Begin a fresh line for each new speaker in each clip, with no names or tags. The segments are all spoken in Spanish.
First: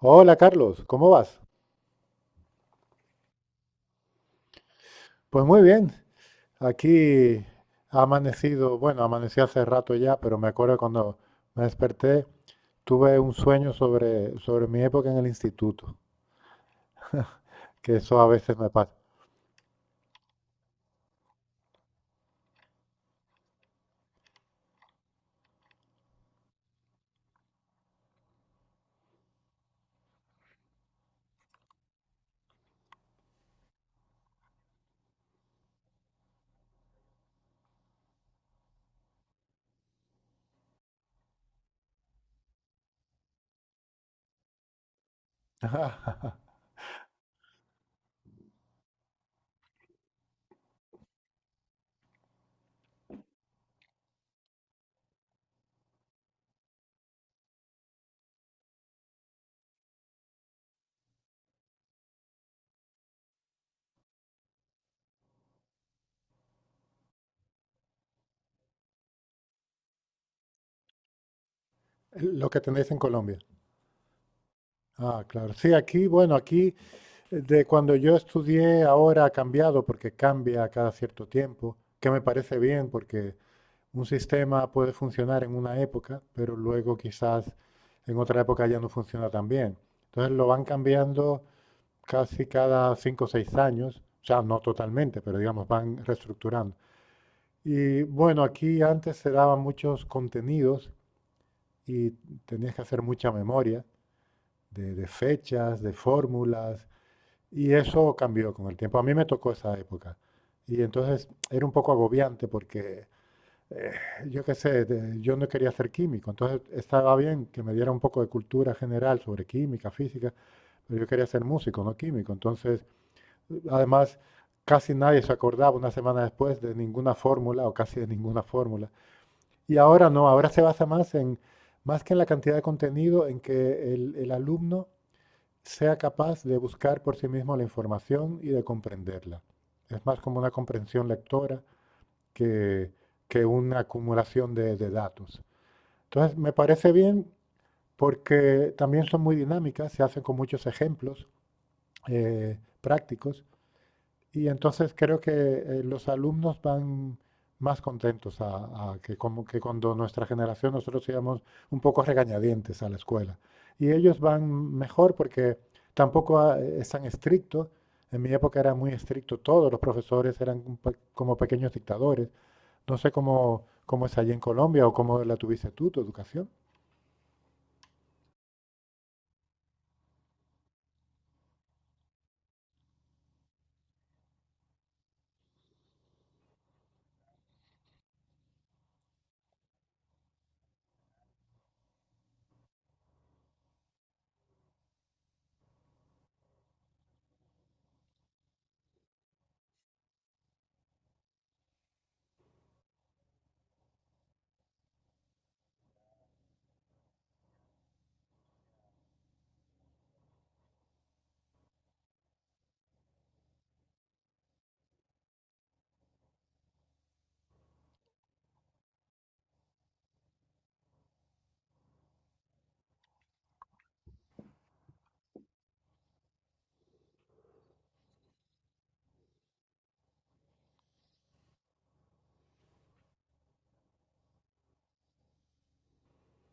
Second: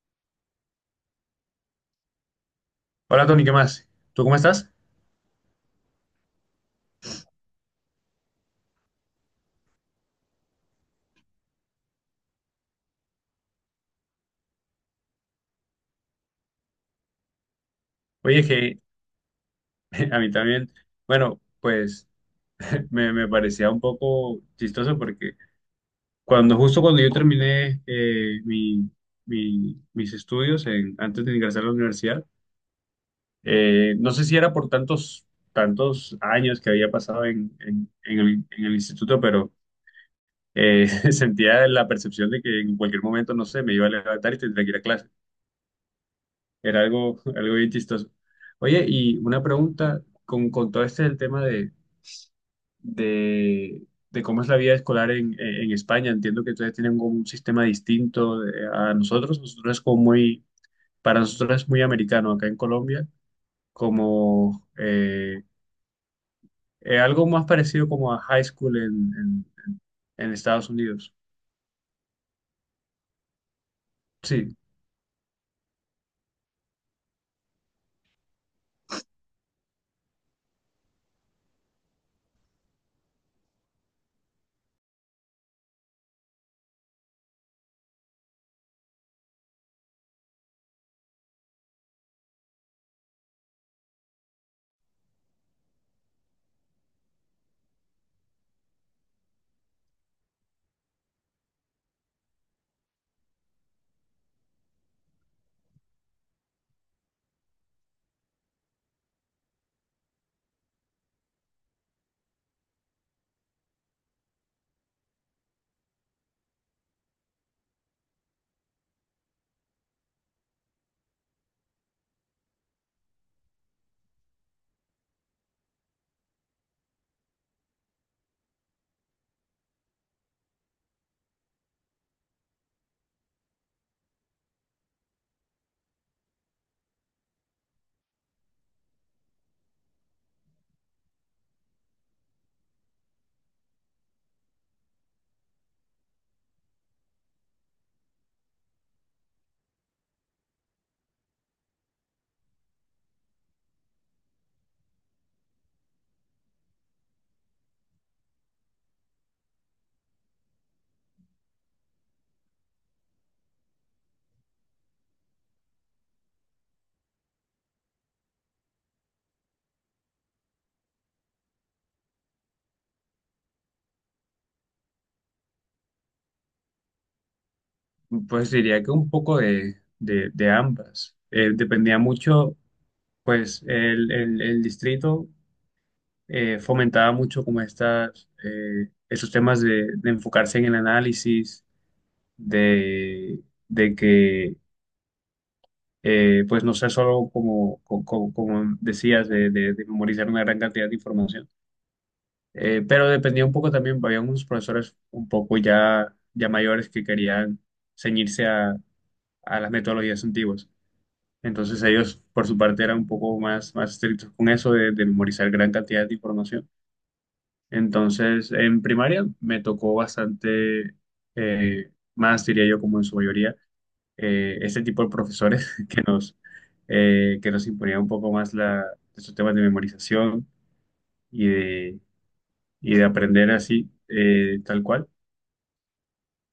Hola Carlos, ¿cómo vas?
Hola Tony, ¿qué más? ¿Tú cómo estás?
Pues muy bien, aquí ha amanecido, bueno, amanecí hace rato ya, pero me acuerdo cuando me desperté, tuve un sueño sobre mi época en el instituto, que eso a
Oye,
veces me
que
pasa.
a mí también, bueno, pues me parecía un poco chistoso porque cuando justo cuando yo terminé mis estudios en- antes de ingresar a la universidad, no sé si era por tantos años que había pasado en- en el instituto, pero eh, sentía la percepción de que en cualquier momento, no sé, me iba a levantar y tendría que ir a clase.
Ajá.
Era algo, algo bien chistoso. Oye, y una pregunta con todo este el tema de, de cómo es la vida escolar en España. Entiendo que ustedes tienen como un sistema distinto de- a nosotros. Nosotros es como para nosotros es muy americano acá en Colombia, como algo más parecido como a high school en Estados Unidos.
Lo que tenéis en Colombia.
Sí,
Ah, claro. Sí, aquí, bueno, aquí de cuando yo estudié ahora ha cambiado porque cambia cada cierto tiempo, que me parece bien porque un sistema puede funcionar en una época, pero luego quizás en otra época ya no funciona tan bien. Entonces lo van cambiando casi cada cinco o seis años, o sea, no totalmente, pero digamos, van reestructurando. Y bueno, aquí antes se daban muchos contenidos y tenías que hacer mucha memoria de fechas, de fórmulas, y eso cambió con el tiempo. A mí me tocó esa época. Y entonces era un poco agobiante porque eh, yo qué sé, yo no quería ser químico, entonces estaba bien que me diera un poco de cultura general sobre química, física, pero yo quería ser músico, no químico. Entonces, además, casi nadie se acordaba una semana después de ninguna fórmula o casi de ninguna fórmula. Y ahora no, ahora se basa más que en la cantidad de contenido, en que el alumno sea capaz de buscar por sí mismo la información y de comprenderla. Es más como una comprensión lectora que, que una acumulación de datos. Entonces, me parece bien porque también son muy dinámicas, se hacen con muchos ejemplos prácticos y entonces creo que los alumnos van más contentos a que, como que cuando nuestra generación nosotros íbamos un poco regañadientes a la escuela. Y ellos van mejor porque tampoco ah, es tan estricto. En mi época era muy estricto, todos los profesores eran como pequeños dictadores. No sé cómo es allí en Colombia o cómo la tuviste tu educación.
pues diría que un poco de ambas. Dependía mucho, pues, el distrito. Fomentaba mucho como esos temas de enfocarse en el análisis, de, de que pues no sea solo como, como, decías, de memorizar una gran cantidad de información. Pero dependía un poco también, había unos profesores un poco ya mayores que querían ceñirse a las metodologías antiguas. Entonces ellos, por su parte, eran un poco más estrictos con eso de memorizar gran cantidad de información. Entonces, en primaria me tocó bastante, más diría yo como en su mayoría, este tipo de profesores que que nos imponía un poco más estos temas de memorización y de, y de aprender así, tal cual.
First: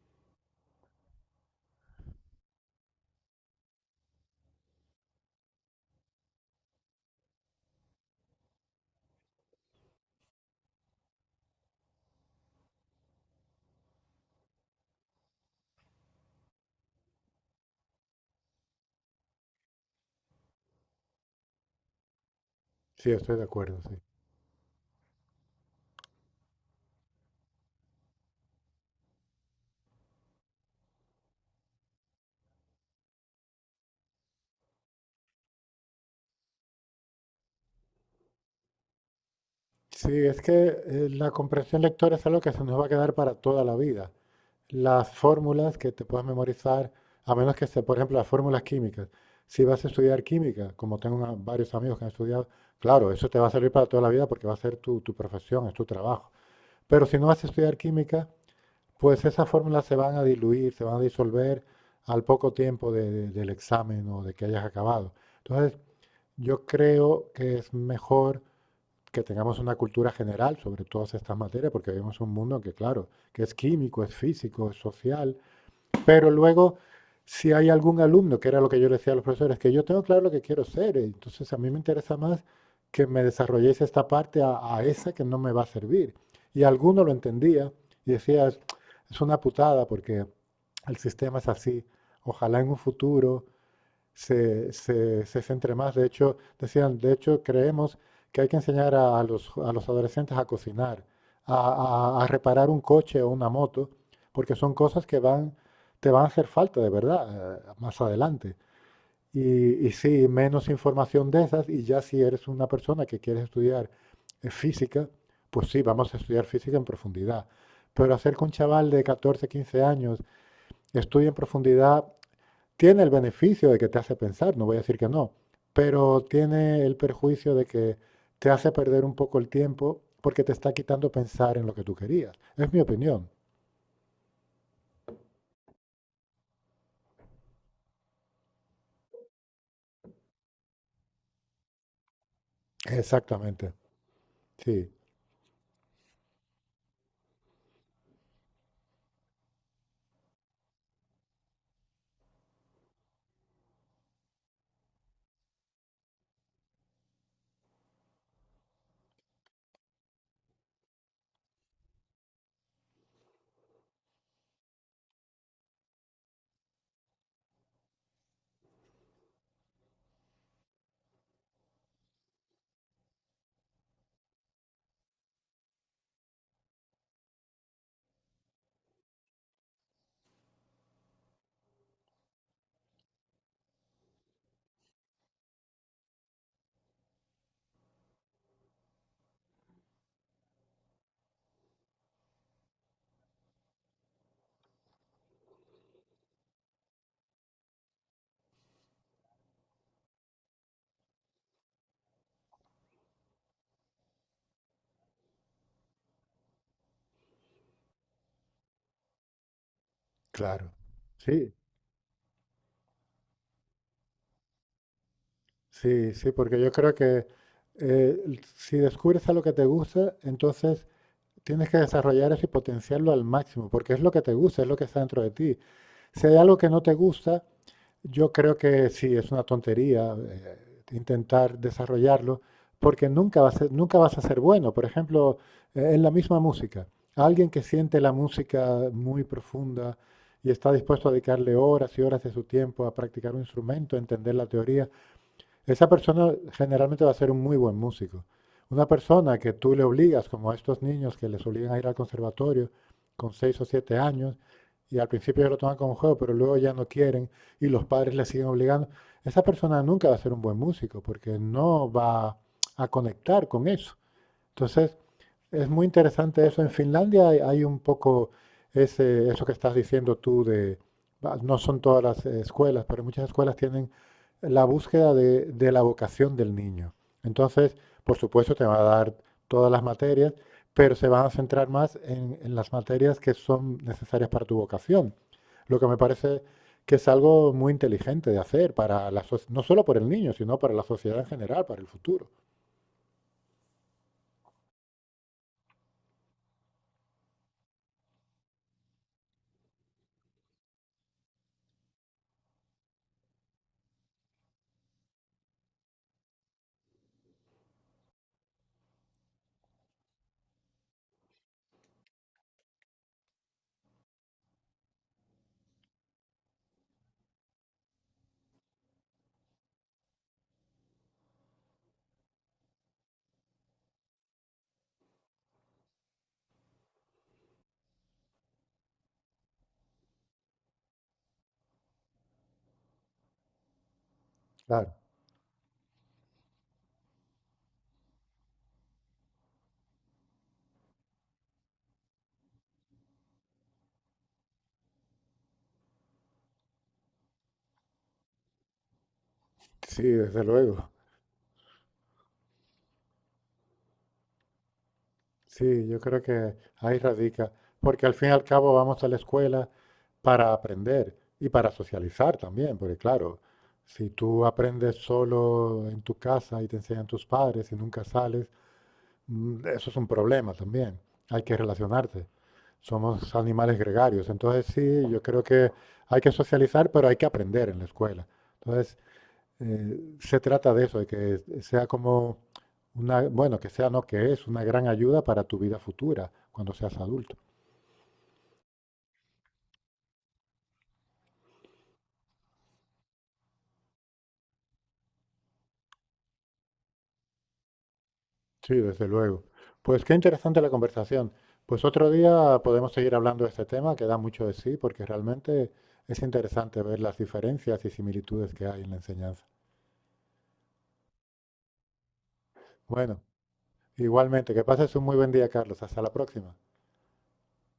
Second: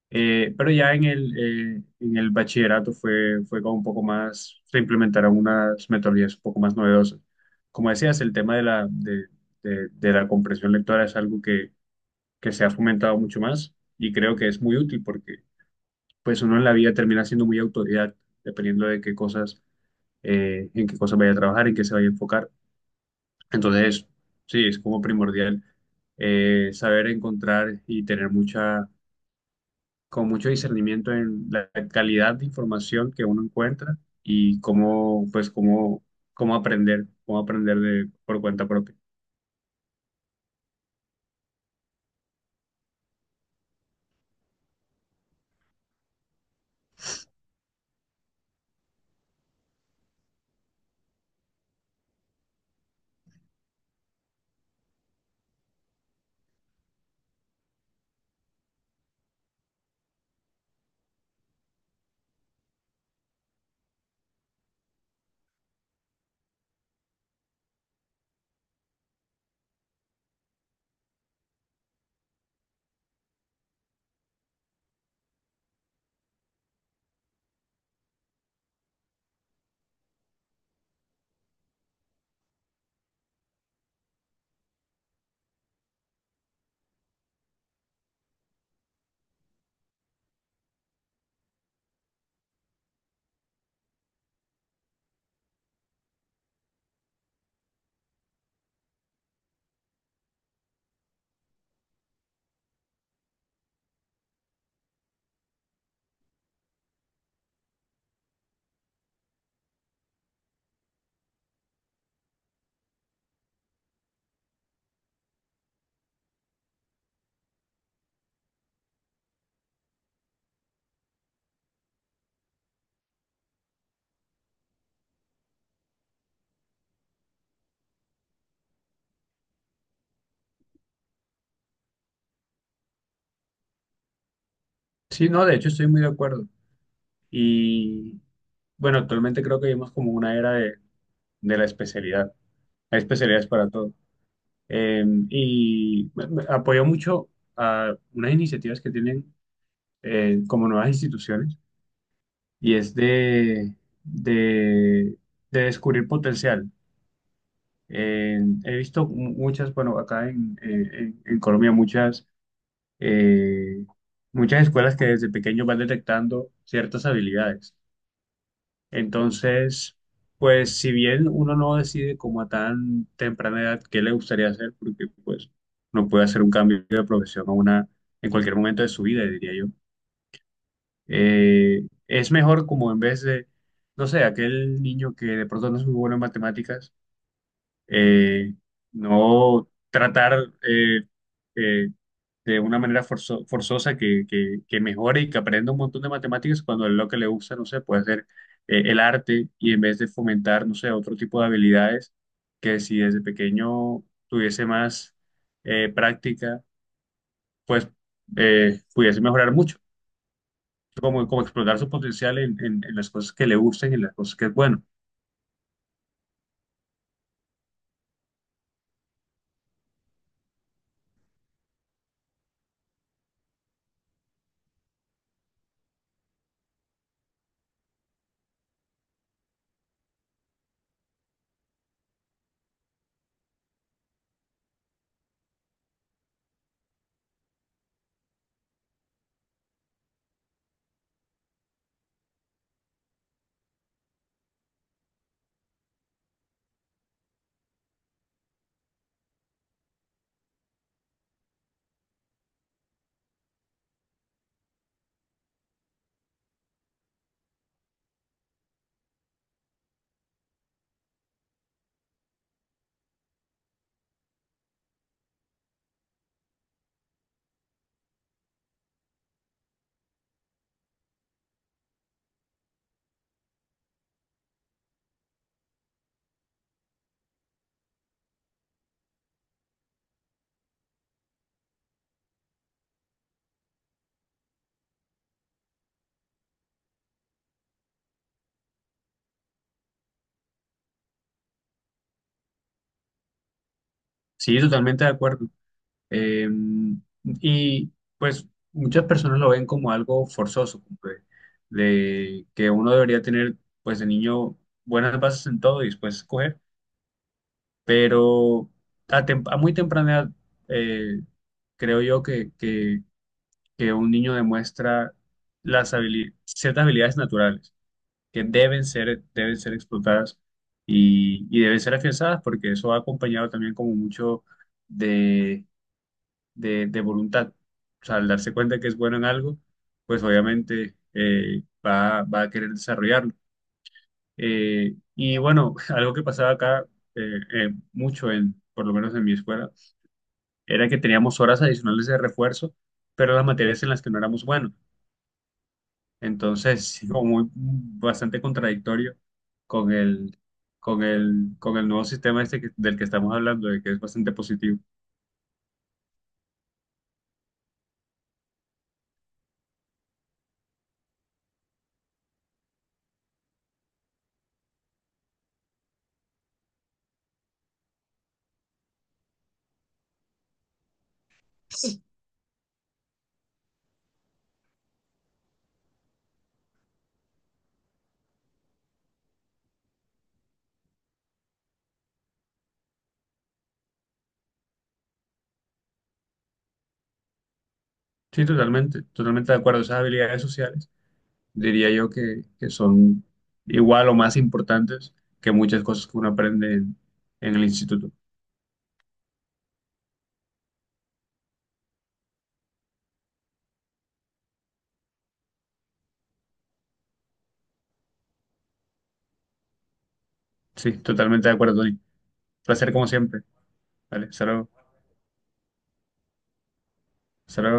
Eh, pero ya en el, en el bachillerato fue como un poco más, se implementaron unas metodologías un poco más novedosas. Como decías, el tema de la comprensión lectora es algo que se ha fomentado mucho más y creo que es muy útil porque pues uno en la vida termina siendo muy autodidacta, dependiendo de qué cosas, en qué cosas vaya a trabajar, en qué se vaya a enfocar.
Sí, estoy de acuerdo, sí.
Entonces, sí, es como primordial, saber encontrar y tener mucha, con mucho discernimiento en la calidad de información que uno encuentra y cómo, pues, cómo, cómo aprender de, por cuenta propia.
Sí, es que la comprensión lectora es algo que se nos va a quedar para toda la vida. Las fórmulas que te puedas memorizar, a menos que sea, por ejemplo, las fórmulas químicas. Si vas a estudiar química, como tengo varios amigos que han estudiado, claro, eso te va a servir para toda la vida porque va a ser tu profesión, es tu trabajo. Pero si no vas a estudiar química, pues esas fórmulas se van a diluir, se van a disolver al poco tiempo del examen o de que hayas acabado. Entonces, yo creo que es mejor que tengamos una cultura general sobre todas estas materias, porque vivimos un mundo que, claro, que es químico, es físico, es social, pero luego, si hay algún alumno, que era lo que yo le decía a los profesores, que yo tengo claro lo que quiero ser, entonces a mí me interesa más que me desarrolléis esta parte a esa que no me va a servir. Y alguno lo entendía y decía, es una putada porque el sistema es así, ojalá en un futuro se centre más. De hecho, decían, de hecho, creemos que hay que enseñar a los adolescentes a cocinar, a, a reparar un coche o una moto, porque son cosas que van, te van a hacer falta de verdad, más adelante. Y sí, menos información de esas, y ya si eres una persona que quieres estudiar física, pues sí, vamos a estudiar física en profundidad. Pero hacer que un chaval de 14, 15 años estudie en profundidad tiene el beneficio de que te hace pensar, no voy a decir que no, pero tiene el perjuicio de que te hace perder un poco el tiempo porque te está quitando pensar en lo que tú querías. Es mi opinión.
Sí, no, de hecho estoy muy de acuerdo. Y bueno, actualmente creo que vivimos como una era de la especialidad. Hay especialidades para
Exactamente.
todo.
Sí,
Eh, y me apoyo mucho a unas iniciativas que tienen como nuevas instituciones y es de, de descubrir potencial. He visto muchas, bueno, acá en Colombia, eh, muchas escuelas que desde pequeños van detectando ciertas habilidades. Entonces, pues si bien uno no decide como a tan temprana edad qué le gustaría hacer, porque pues no puede hacer un cambio de profesión a una, en cualquier momento de su vida, diría yo, es mejor como en vez de, no sé, aquel niño que de pronto no es muy bueno en matemáticas, eh, no tratar eh, de una manera forzosa que mejore y que aprenda un montón de matemáticas cuando lo que le gusta, no sé, puede ser el arte, y en vez de fomentar, no sé, otro tipo de habilidades que si desde pequeño tuviese más práctica, pues pudiese mejorar mucho.
claro.
Como, como
Sí,
explotar su potencial en las cosas que le gustan y en las cosas que es bueno.
sí, sí, porque yo creo que si descubres algo que te gusta, entonces tienes que desarrollar eso y potenciarlo al máximo, porque es lo que te gusta, es lo que está dentro de ti. Si hay algo que no te gusta, yo creo que sí, es una tontería intentar desarrollarlo, porque nunca, nunca vas a ser bueno. Por ejemplo, en la misma música, alguien que siente la música muy profunda y está dispuesto a dedicarle horas y horas de su tiempo a practicar un instrumento, a entender la teoría, esa persona generalmente va a ser un muy buen músico. Una persona que tú le obligas, como a estos niños que les obligan a ir al conservatorio con seis o siete años, y al principio ellos lo toman como juego, pero luego ya no quieren y los padres les siguen obligando, esa persona nunca va a ser un buen músico porque no va a conectar con eso. Entonces, es muy interesante eso. En Finlandia hay un poco eso que estás diciendo tú de, va, no son todas las escuelas, pero muchas escuelas tienen la búsqueda de la vocación del niño. Entonces, por supuesto, te va a dar todas las materias, pero se van a centrar más en las materias que son necesarias para tu vocación. Lo que me parece que es algo muy inteligente de hacer para no solo por el niño, sino para la sociedad en general, para el futuro.
Sí, totalmente de acuerdo. Eh, y pues muchas personas lo ven como algo forzoso, como de que uno debería tener pues de niño buenas bases en todo y después escoger, pero a muy temprana edad, eh, creo yo que un niño demuestra ciertas habilidades naturales que deben deben ser explotadas y deben ser afianzadas porque eso va acompañado también como mucho de voluntad. O sea, al darse cuenta que es bueno en algo, pues obviamente va a querer desarrollarlo.
Claro,
Y bueno, algo que pasaba acá mucho, en, por lo menos en mi escuela, era que teníamos horas adicionales de refuerzo, pero las materias en las que no éramos buenos. Entonces, sí, como muy, mm, bastante contradictorio con
sí,
el,
desde luego.
con el, con el nuevo sistema este que- del que estamos hablando, de que es bastante positivo.
Sí, yo creo que ahí radica, porque al fin y al cabo vamos a la escuela para aprender y para socializar también, porque claro, si tú aprendes solo en tu casa y te enseñan tus padres y nunca sales, mm, eso es un problema también. Hay que relacionarte. Somos animales gregarios, entonces sí, yo creo que hay que socializar, pero hay que aprender en la escuela. Entonces se trata de eso, de que sea como una, bueno, que sea no que es, una gran ayuda para tu vida futura cuando seas adulto.
Sí, totalmente de acuerdo. Esas habilidades sociales diría yo que son igual o más importantes que muchas cosas que uno aprende en el instituto.
Sí, desde luego. Pues qué interesante la conversación. Pues otro día podemos seguir hablando de este tema, que da mucho de sí, porque realmente es interesante ver las diferencias y similitudes que hay en la enseñanza.
Sí, totalmente de acuerdo, Tony. Placer como
Bueno,
siempre. Vale, hasta
igualmente, que
luego.
pases un muy buen día, Carlos. Hasta la próxima.
Hasta luego.